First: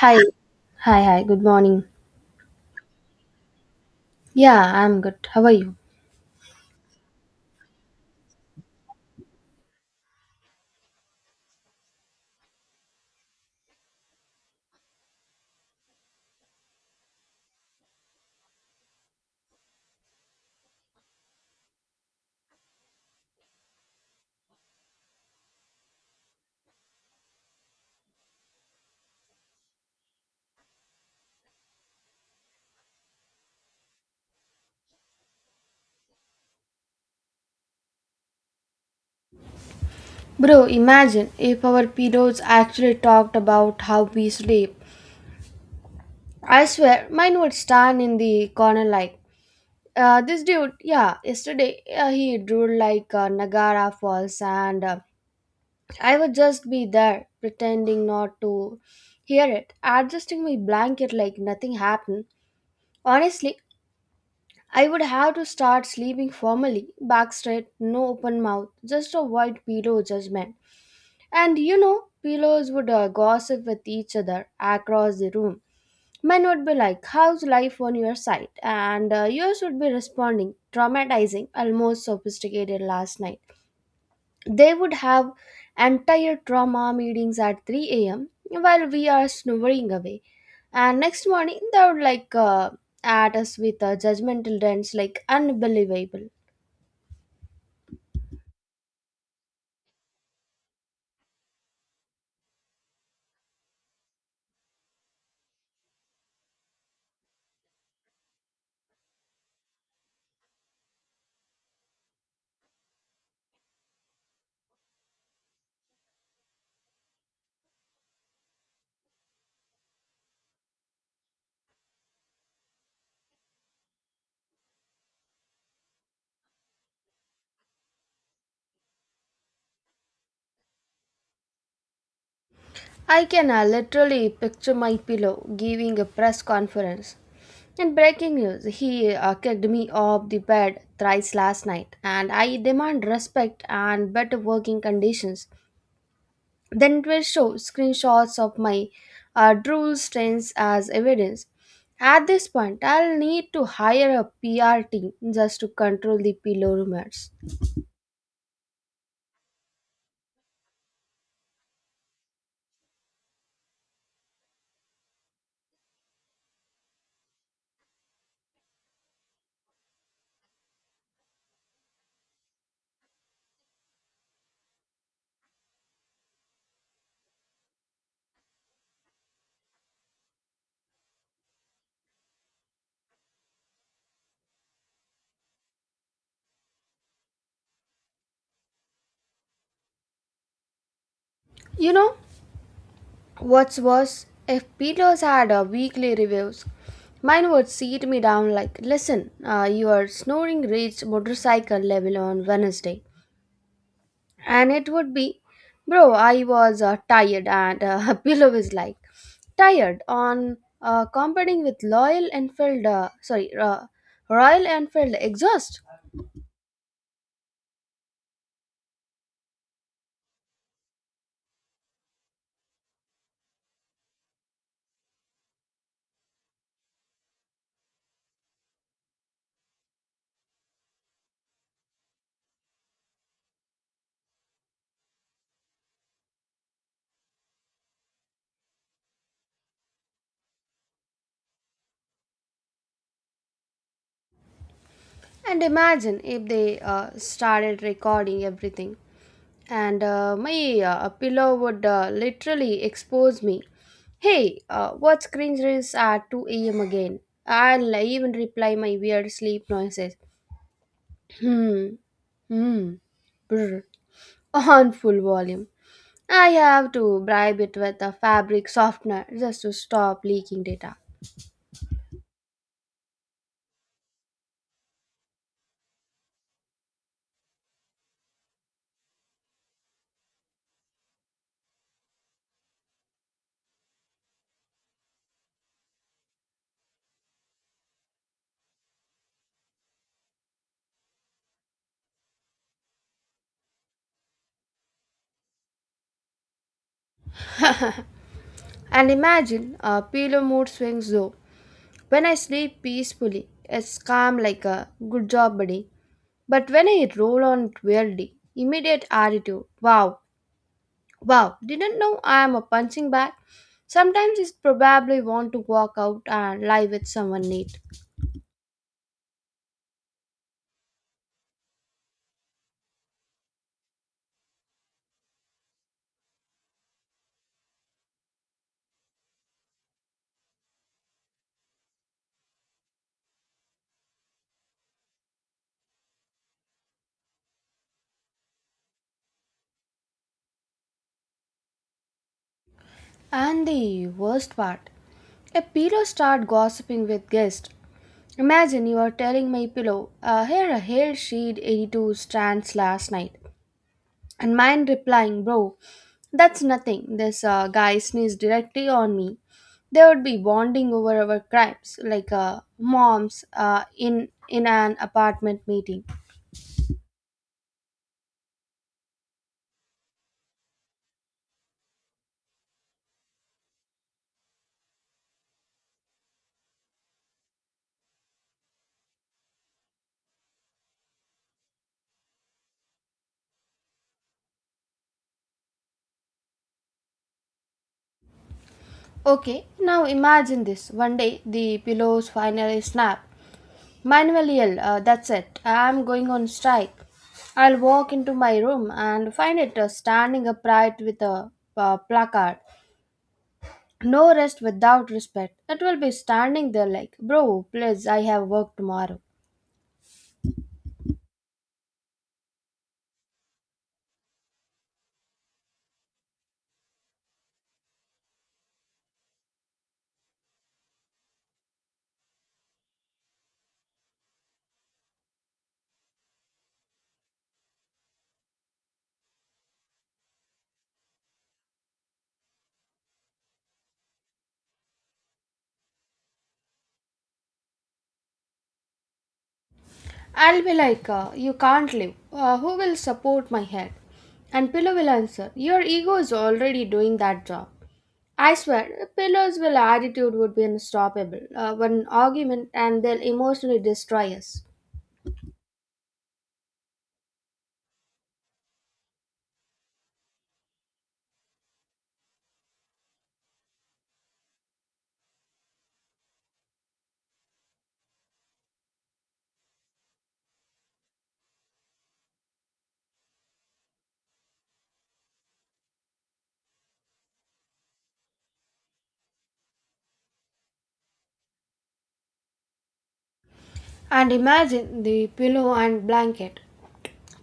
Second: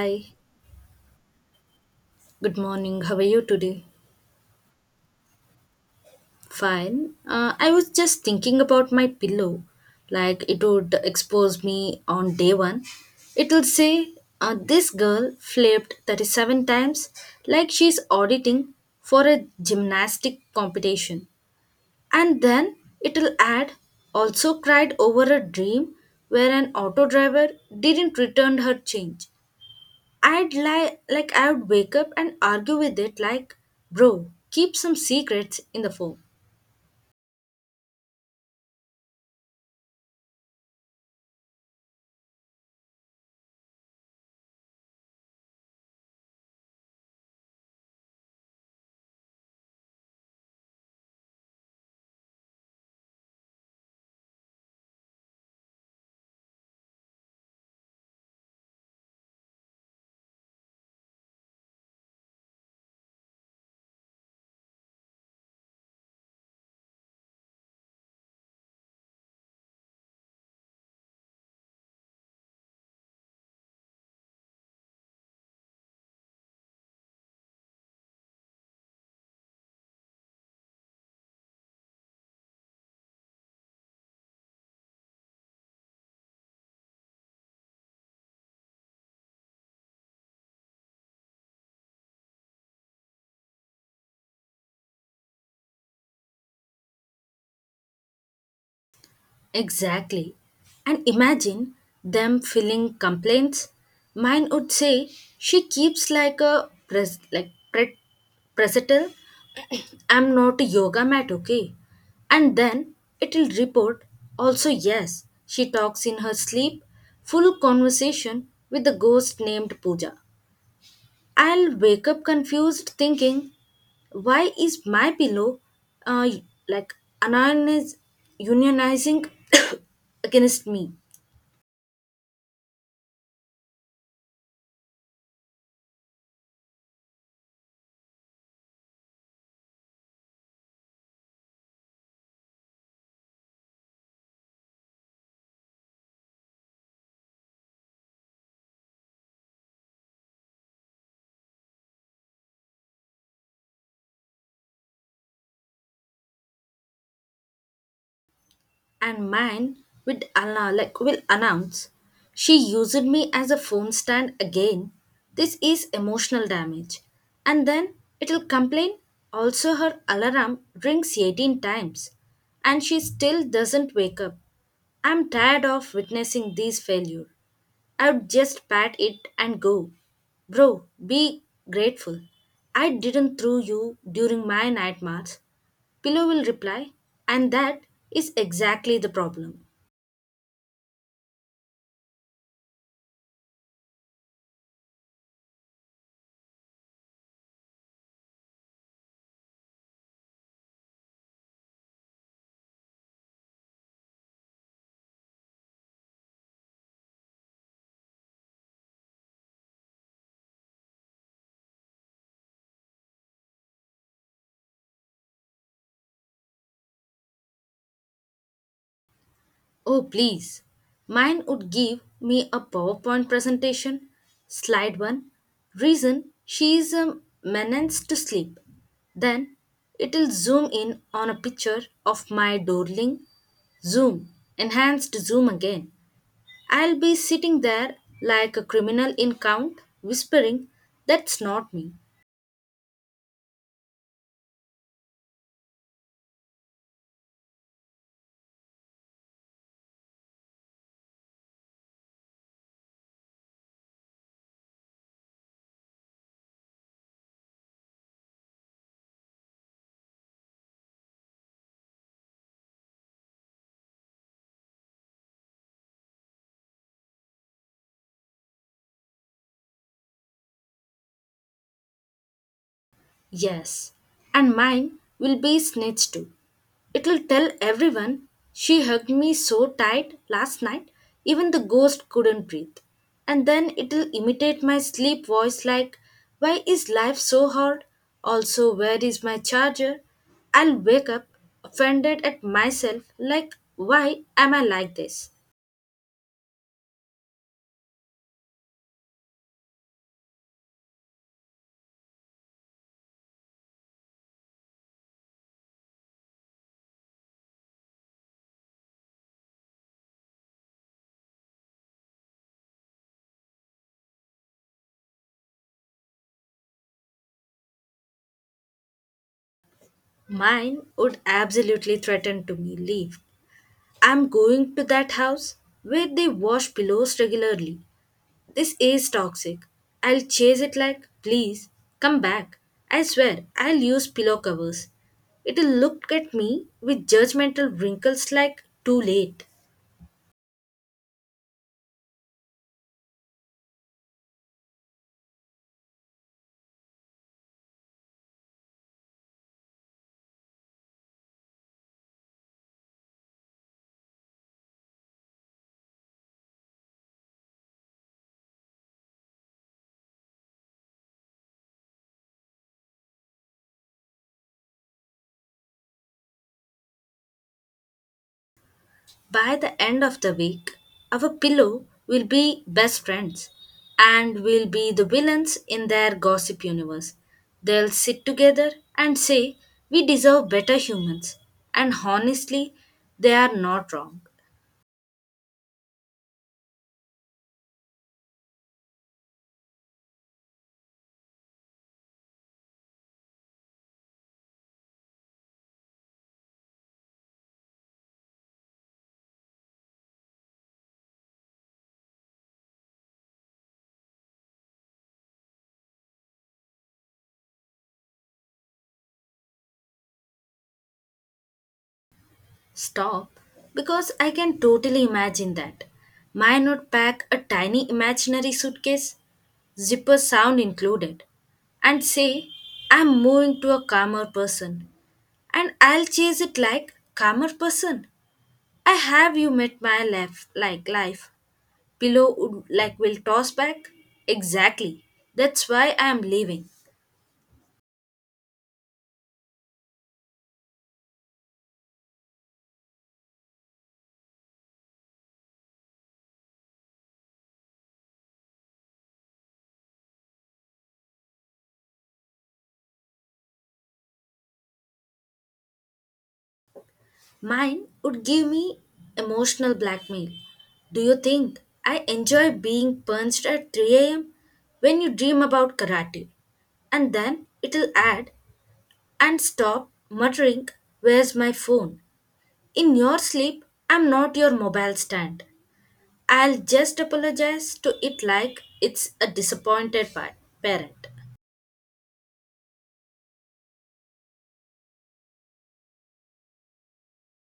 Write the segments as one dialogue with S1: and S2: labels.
S1: Hi, hi, hi, good morning.
S2: good morning. How are you today?
S1: Yeah, I'm good. How are you?
S2: Fine. I was just thinking about my pillow. Like it would expose me on day one. It'll say, this girl flipped 37 times like she's auditing for a gymnastic competition. And then it'll add, also cried over a dream where an auto driver didn't return her change. I'd like I would wake up and argue with it like, bro, keep some secrets in the phone.
S1: Bro, imagine if our pedos actually talked about how we sleep. I swear, mine would stand in the corner like, this dude, yeah, yesterday he drew like Niagara Falls, and I would just be there pretending not to hear it, adjusting my blanket like nothing happened. Honestly, I would have to start sleeping formally, back straight, no open mouth, just avoid pillow judgment. And you know, pillows would gossip with each other across the room. Mine would be like, how's life on your side? And yours would be responding, traumatizing, almost sophisticated last night. They would have entire trauma meetings at 3 a.m. while we are snoring away. And next morning, they would like at us with a judgmental dents like unbelievable.
S2: Exactly. And imagine them filling complaints. Mine would say she keeps like a presetal. I'm not a yoga mat, okay? And then it'll report, also yes, she talks in her sleep, full conversation with the ghost named Pooja. I'll wake up confused thinking, why is my pillow uh, like unioniz- unionizing against me?
S1: I can literally picture my pillow giving a press conference. In breaking news, he kicked me off the bed thrice last night, and I demand respect and better working conditions. Then it will show screenshots of my drool stains as evidence. At this point, I'll need to hire a PR team just to control the pillow rumors.
S2: And mine with Anna like will announce she used me as a phone stand again. This is emotional damage. And then it'll complain, also her alarm rings 18 times and she still doesn't wake up. I'm tired of witnessing these failures. I would just pat it and go, bro, be grateful. I didn't throw you during my night march. Pillow will reply, and that is exactly the problem.
S1: You know, what's worse, if Peters had a weekly reviews, mine would seat me down like, listen, your snoring reached motorcycle level on Wednesday. And it would be, bro, I was tired. And Pillow is like, tired on competing with Loyal Enfield, sorry, Royal Enfield exhaust.
S2: Oh, please. Mine would give me a PowerPoint presentation. Slide 1, reason she is a menace to sleep. Then it'll zoom in on a picture of my darling. Zoom, enhanced zoom again. I'll be sitting there like a criminal in count, whispering, that's not me.
S1: And imagine if they started recording everything, and my pillow would literally expose me. Hey, what's cringe is at 2 a.m. again? I'll even reply my weird sleep noises. Hmm, hmm, brr, on full volume. I have to bribe it with a fabric softener just to stop leaking data.
S2: Yes. And mine will be snitched too. It'll tell everyone she hugged me so tight last night, even the ghost couldn't breathe. And then it'll imitate my sleep voice like, why is life so hard? Also, where is my charger? I'll wake up offended at myself, like, why am I like this?
S1: And imagine a pillow mood swings though. When I sleep peacefully, it's calm like a good job, buddy. But when I roll on it weirdly, immediate attitude. Wow, wow, didn't know I am a punching bag. Sometimes it's probably want to walk out and lie with someone neat.
S2: Mine would absolutely threaten to me leave. I'm going to that house where they wash pillows regularly. This is toxic. I'll chase it like, please, come back. I swear, I'll use pillow covers. It'll look at me with judgmental wrinkles like, too late.
S1: And the worst part, a pillow start gossiping with guests. Imagine you are telling my pillow, here a hair sheet 82 strands last night, and mine replying, bro, that's nothing. This guy sneezed directly on me. They would be bonding over our crimes, like moms in an apartment meeting.
S2: By the end of the week, our pillow will be best friends and will be the villains in their gossip universe. They'll sit together and say, we deserve better humans. And honestly, they are not wrong.
S1: Okay, now imagine this. One day the pillows finally snap. Manuel, yell, that's it. I'm going on strike. I'll walk into my room and find it standing upright with a placard. No rest without respect. It will be standing there like, bro, please, I have work tomorrow.
S2: Stop, because I can totally imagine that. Might not pack a tiny imaginary suitcase, zipper sound included, and say, I'm moving to a calmer person. And I'll chase it like, calmer person. I have you met my life like life. Pillow would like will toss back? Exactly. That's why I am leaving.
S1: I'll be like, you can't live. Who will support my head? And Pillow will answer, your ego is already doing that job. I swear, Pillow's will attitude would be unstoppable. One argument and they'll emotionally destroy us.
S2: Mine would give me emotional blackmail. Do you think I enjoy being punched at 3 a.m. when you dream about karate? And then it'll add, and stop muttering, where's my phone? In your sleep, I'm not your mobile stand. I'll just apologize to it like it's a disappointed parent.
S1: And imagine the pillow and blanket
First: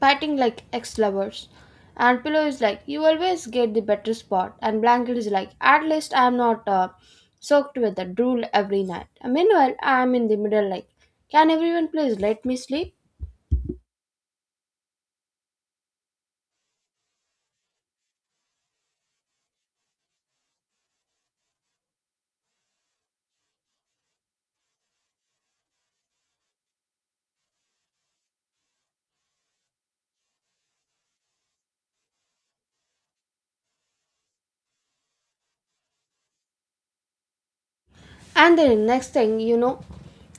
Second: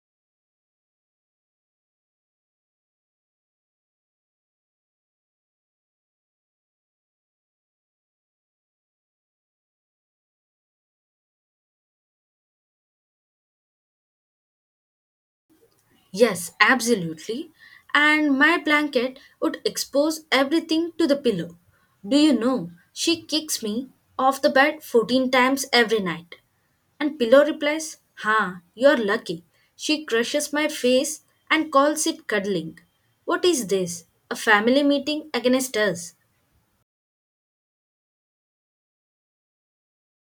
S1: fighting like ex lovers. And pillow is like, you always get the better spot. And blanket is like, at least I'm not soaked with the drool every night. And meanwhile, I'm in the middle, like, can everyone please let me sleep?
S2: Yes, absolutely. And my blanket would expose everything to the pillow. Do you know, she kicks me off the bed 14 times every night. And pillow replies, "Ha, you're lucky. She crushes my face and calls it cuddling. What is this? A family meeting against us?"
S1: And then next thing, you know,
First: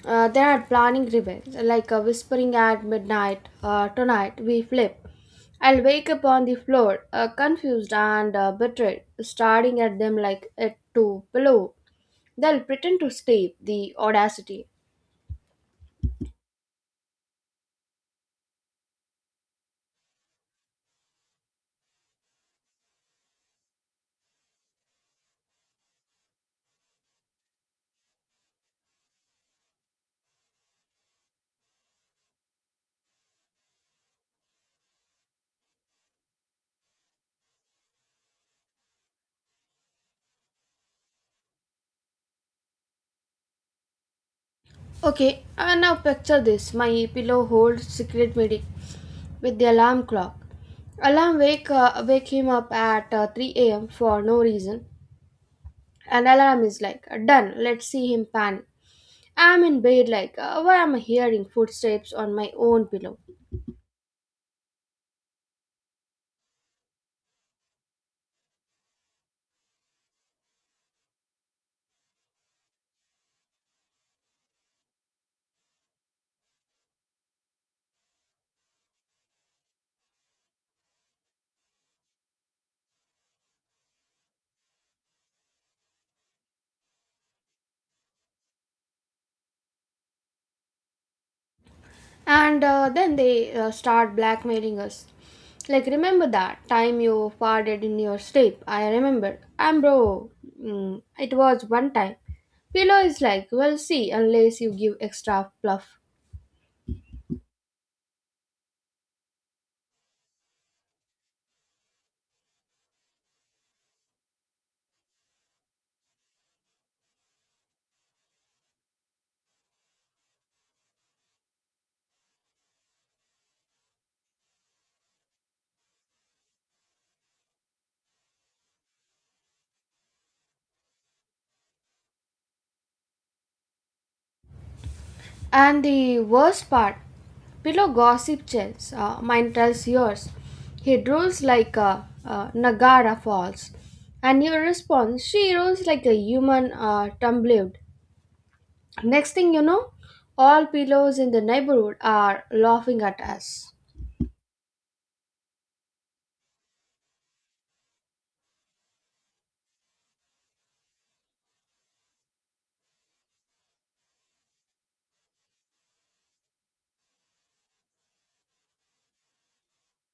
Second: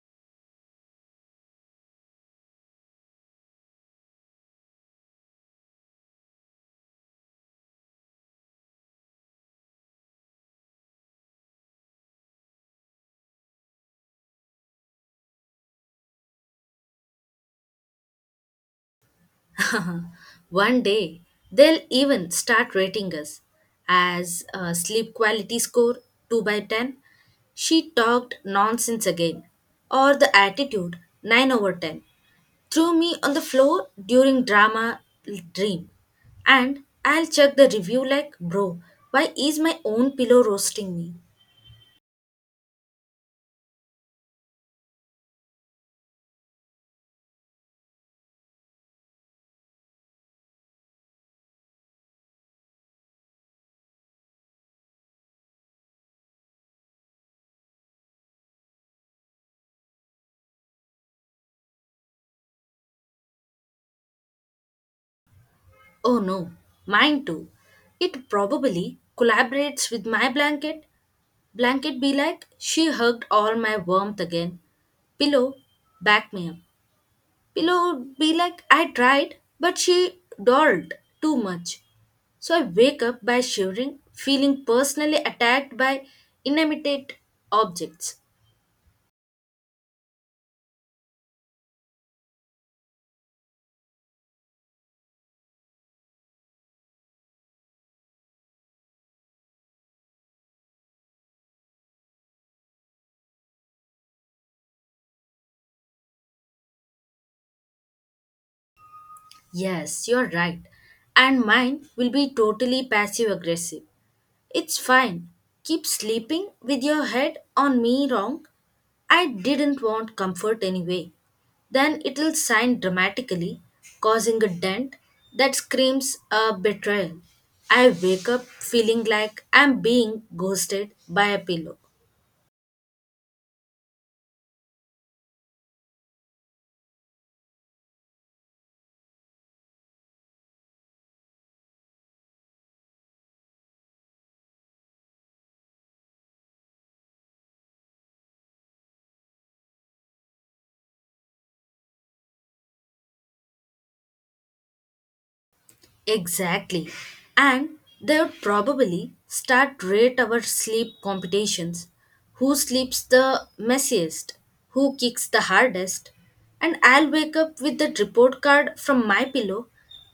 S1: they are planning revenge, like whispering at midnight. Tonight we flip. I'll wake up on the floor, confused and betrayed, staring at them like at to pillow. They'll pretend to sleep. The audacity.
S2: One day, they'll even start rating us as a sleep quality score, 2 by 10. She talked nonsense again, or the attitude 9 over 10. Threw me on the floor during drama dream. And I'll check the review like, bro, why is my own pillow roasting me?
S1: Okay, I now picture this. My pillow holds secret meeting with the alarm clock. Alarm wake him up at 3 a.m. for no reason. And alarm is like, done, let's see him panic. I'm in bed like, why am I hearing footsteps on my own pillow?
S2: Oh no, mine too. It probably collaborates with my blanket. Blanket be like, she hugged all my warmth again. Pillow, back me up. Pillow would be like, I tried, but she dolled too much. So I wake up by shivering, feeling personally attacked by inanimate objects.
S1: And then they start blackmailing us like, remember that time you farted in your sleep? I remember. I'm bro, it was one time. Pillow is like, well see, unless you give extra fluff.
S2: Yes, you're right. And mine will be totally passive aggressive. It's fine. Keep sleeping with your head on me wrong, I didn't want comfort anyway. Then it'll sign dramatically, causing a dent that screams a betrayal. I wake up feeling like I'm being ghosted by a pillow.
S1: And the worst part, pillow gossip chance. Mine tells yours, he drools like a, nagara falls. And your response, she rolls like a human tumbled. Next thing you know, all pillows in the neighborhood are laughing at us.
S2: Exactly. And they would probably start rate our sleep competitions. Who sleeps the messiest? Who kicks the hardest? And I'll wake up with the report card from my pillow.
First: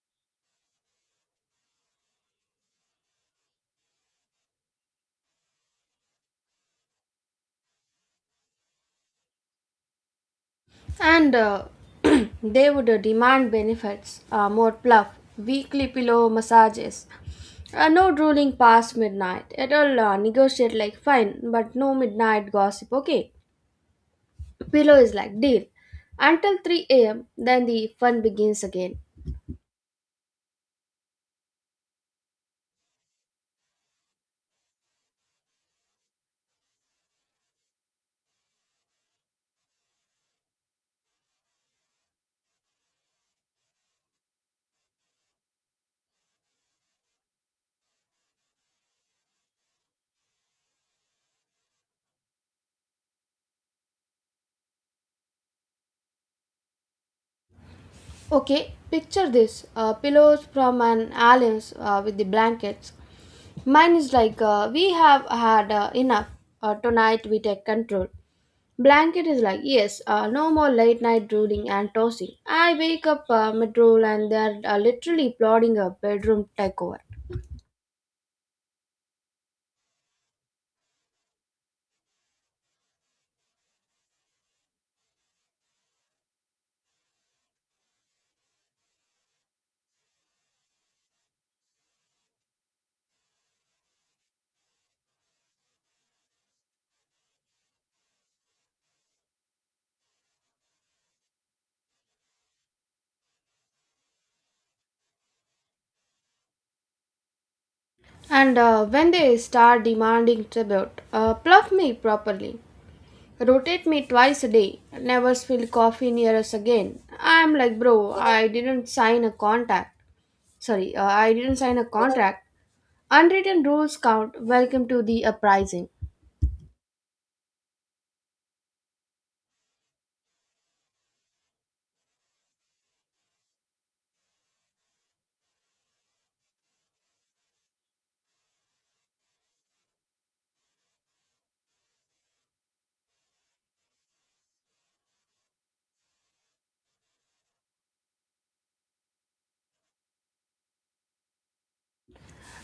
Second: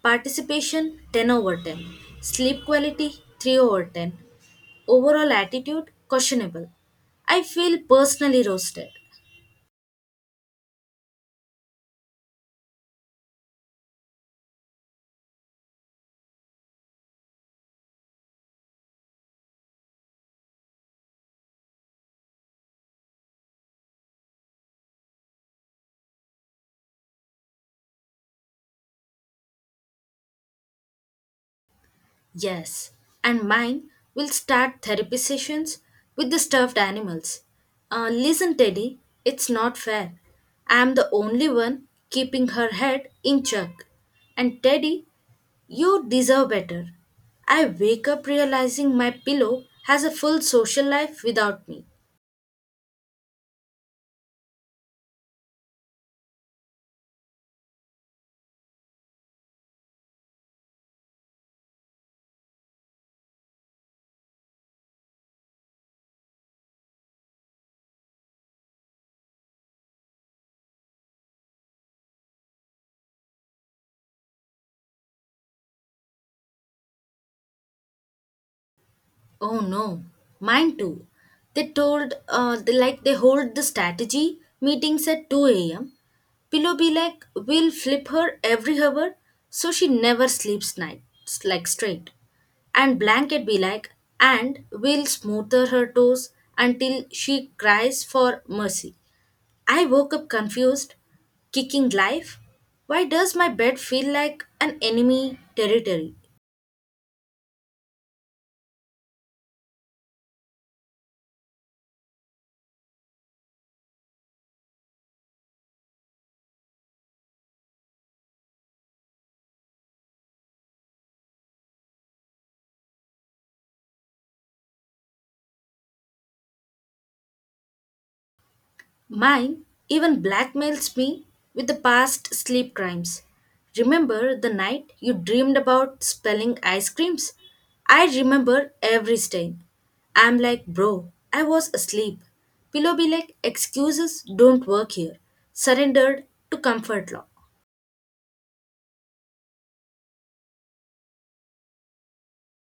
S2: Participation 10 over 10. Sleep quality 3 over 10. Overall attitude questionable. I feel personally roasted.
S1: And they would demand benefits, more pluff, weekly pillow massages, no drooling past midnight. It'll negotiate like fine, but no midnight gossip, okay? Pillow is like deal. Until 3 a.m., then the fun begins again.
S2: Yes, and mine will start therapy sessions with the stuffed animals. Listen, Teddy, it's not fair. I am the only one keeping her head in check. And Teddy, you deserve better. I wake up realizing my pillow has a full social life without me.
S1: Okay, picture this, pillows from an aliens with the blankets. Mine is like, we have had enough. Tonight we take control. Blanket is like, yes, no more late night drooling and tossing. I wake up mid drool and they're literally plotting a bedroom takeover.
S2: Oh no, mine too. They hold the strategy meetings at 2 a.m. Pillow be like, we'll flip her every hour so she never sleeps night like straight. And blanket be like, and we'll smother her toes until she cries for mercy. I woke up confused, kicking life. Why does my bed feel like an enemy territory?
S1: And when they start demanding tribute, pluff me properly. Rotate me twice a day. Never spill coffee near us again. I'm like, bro, I didn't sign a contract. Sorry, I didn't sign a contract. Unwritten rules count. Welcome to the uprising.
S2: Mine even blackmails me with the past sleep crimes. Remember the night you dreamed about spelling ice creams? I remember every stain. I'm like, bro, I was asleep. Pillow be like, excuses don't work here. Surrendered to comfort law.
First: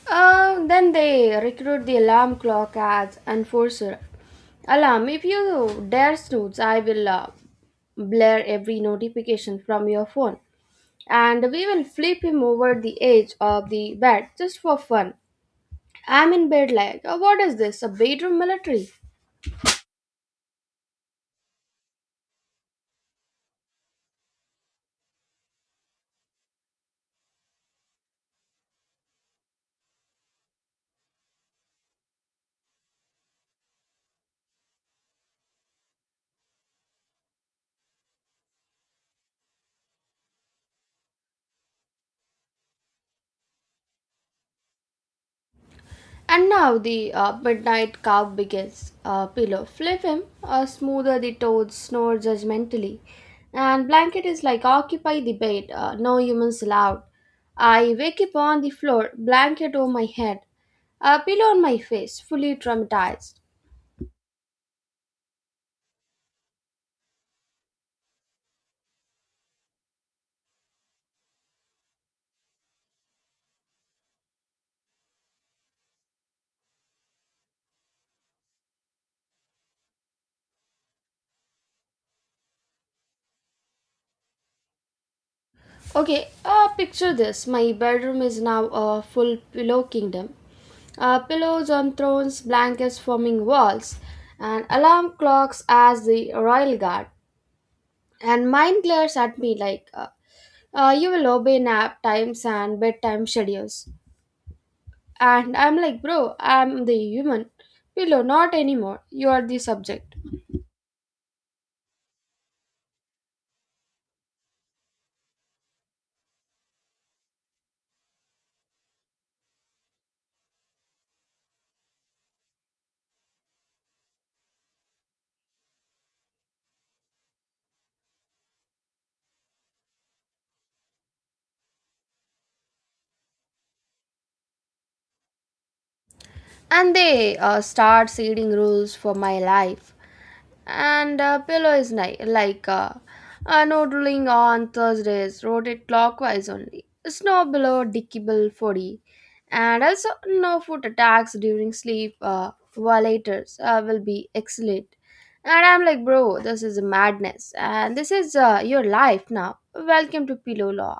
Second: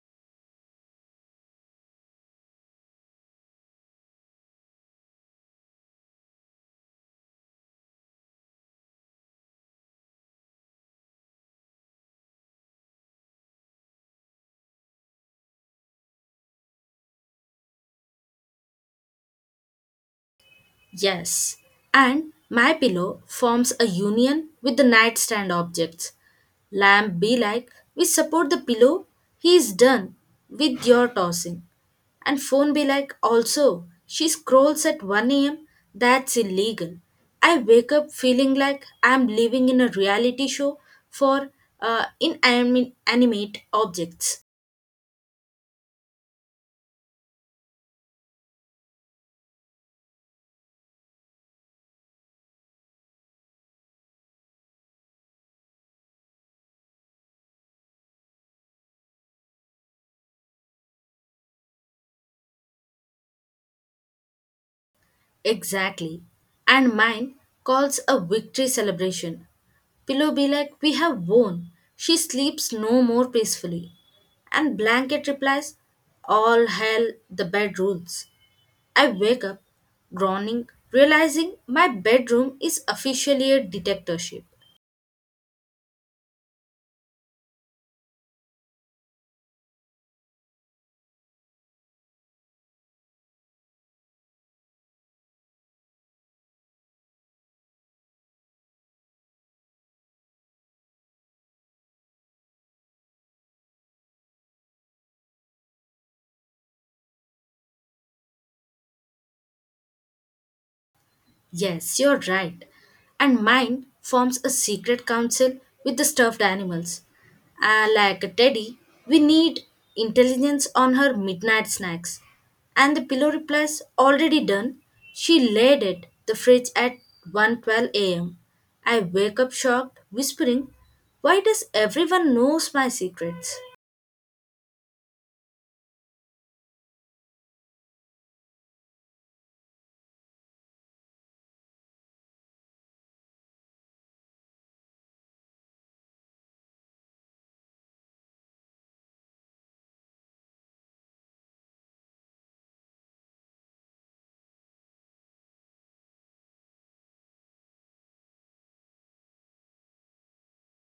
S1: Then they recruit the alarm clock as enforcer. Alarm, if you dare snooze, I will blare every notification from your phone. And we will flip him over the edge of the bed just for fun. I'm in bed like, "Oh, what is this? A bedroom military?"
S2: Yes. And my pillow forms a union with the nightstand objects. Lamb be like, we support the pillow, he's done with your tossing. And phone be like, also, she scrolls at 1 a.m., that's illegal. I wake up feeling like I'm living in a reality show for inanimate animate objects.
S1: And now the midnight calf begins. Pillow, flip him, smoother the toads snore judgmentally. And blanket is like occupy the bed, no humans allowed. I wake up on the floor, blanket over my head, a pillow on my face, fully traumatized.
S2: Exactly. And mine calls a victory celebration. Pillow be like, we have won. She sleeps no more peacefully. And blanket replies, all hell, the bed rules. I wake up, groaning, realizing my bedroom is officially a dictatorship.
S1: Okay, picture this. My bedroom is now a full pillow kingdom. Pillows on thrones, blankets forming walls, and alarm clocks as the royal guard. And mine glares at me like you will obey nap times and bedtime schedules. And I'm like, bro, I'm the human. Pillow, not anymore, you are the subject.
S2: Yes, you're right. And mine forms a secret council with the stuffed animals. Ah, like a teddy, we need intelligence on her midnight snacks. And the pillow replies, already done. She laid it the fridge at 1:12 a.m. I wake up shocked, whispering, "Why does everyone knows my secrets?"
S1: And they start setting rules for my life. And pillow is nice like no drilling on thursdays, rotate clockwise only, snow below decibel 40, and also no foot attacks during sleep. Violators will be excellent. And I'm like, bro, this is madness. And this is your life now. Welcome to pillow law.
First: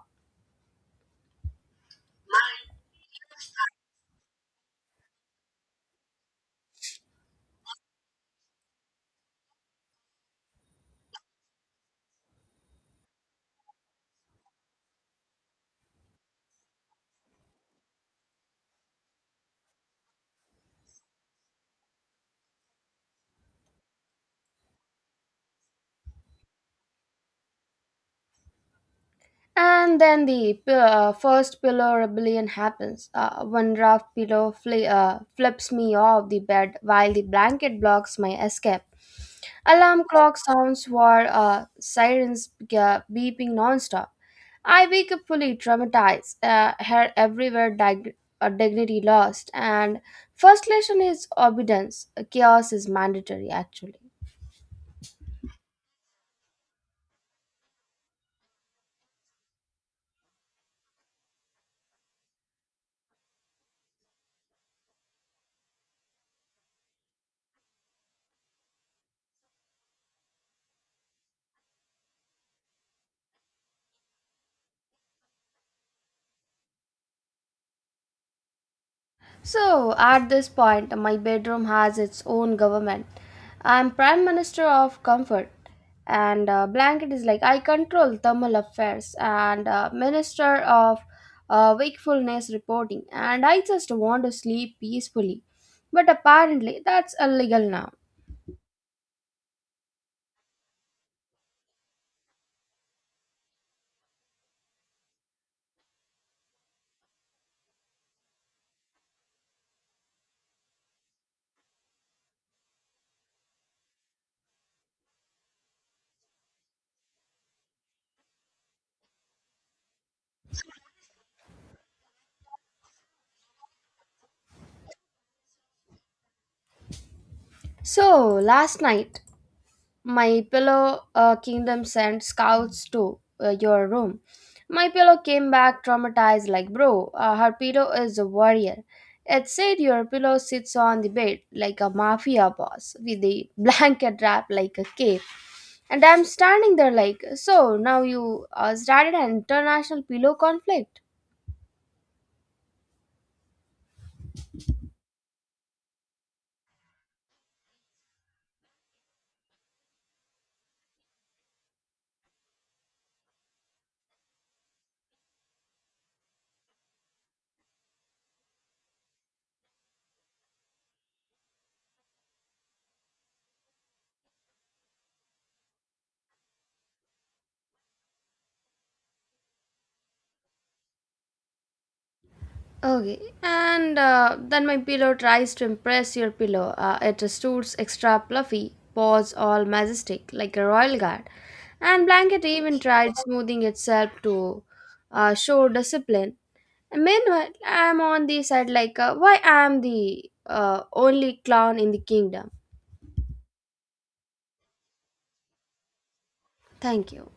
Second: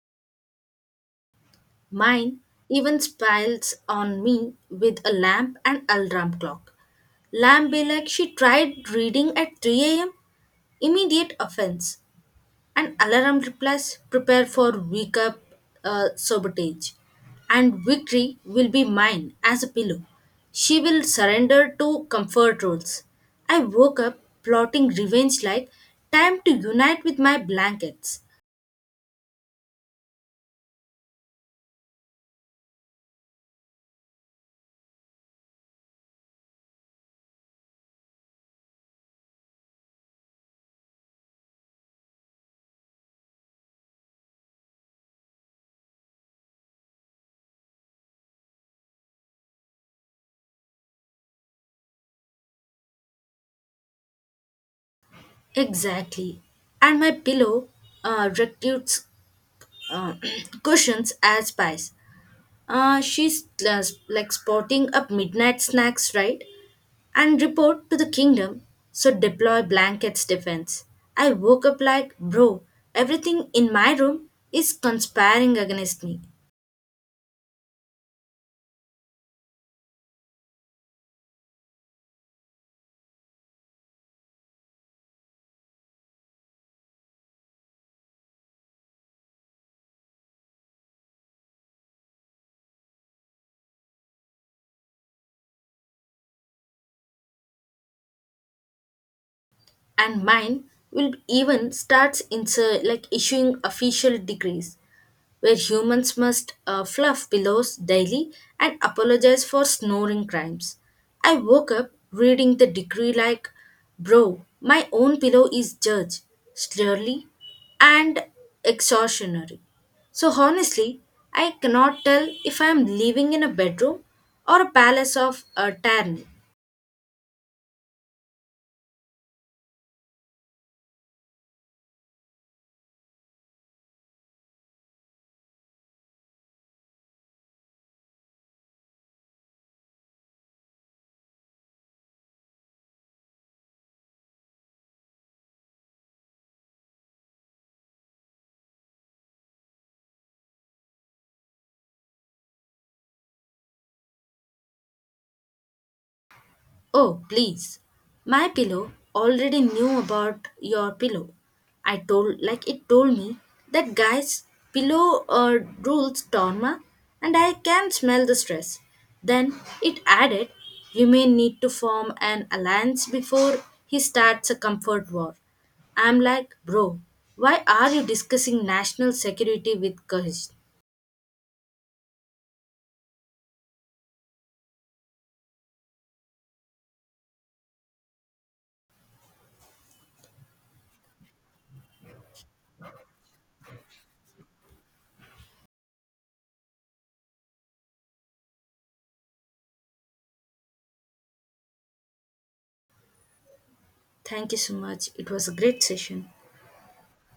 S2: Mine even smiles on me with a lamp and alarm clock. Lamp be like, she tried reading at 3 a.m. Immediate offense. And alarm replies, prepare for wake up sabotage. And victory will be mine as a pillow. She will surrender to comfort rules. I woke up plotting revenge like, time to unite with my blankets.
S1: And then the first pillow rebellion happens. One rough pillow flips me off the bed while the blanket blocks my escape. Alarm clock sounds were sirens beeping nonstop. I wake up fully traumatized, hair everywhere, dignity lost. And first lesson is obedience. Chaos is mandatory, actually.
S2: Exactly. And my pillow refutes uh, cushions as pies. She's sporting up midnight snacks, right? And report to the kingdom, so deploy blankets defense. I woke up like, bro, everything in my room is conspiring against me,
S1: So, at this point, my bedroom has its own government. I'm Prime Minister of Comfort, and blanket is like I control thermal affairs and Minister of Wakefulness Reporting, and I just want to sleep peacefully. But apparently, that's illegal now.
S2: and mine will even starts insert like issuing official decrees, where humans must fluff pillows daily and apologize for snoring crimes. I woke up reading the decree like, bro, my own pillow is judge, slurly, and extortionary. So honestly, I cannot tell if I am living in a bedroom or a palace of a tyranny.
S1: So, last night, my Pillow Kingdom sent scouts to your room. My Pillow came back traumatized, like, bro, her pillow is a warrior. It said your pillow sits on the bed like a mafia boss with a blanket wrap like a cape. And I'm standing there like, so now you started an international pillow conflict.
S2: Oh, please. My pillow already knew about your pillow. I told like it told me, that guy's pillow rules Torma and I can smell the stress. Then it added, you may need to form an alliance before he starts a comfort war. I'm like, bro, why are you discussing national security with Kahish?
S1: Okay, and then my pillow tries to impress your pillow. It stoots extra fluffy, paws all majestic like a royal guard, and blanket even tried smoothing itself to show discipline. And meanwhile, I'm on the side like, why I'm the only clown in the kingdom.
S2: Thank you so much. It was a great session.
S1: Thank you.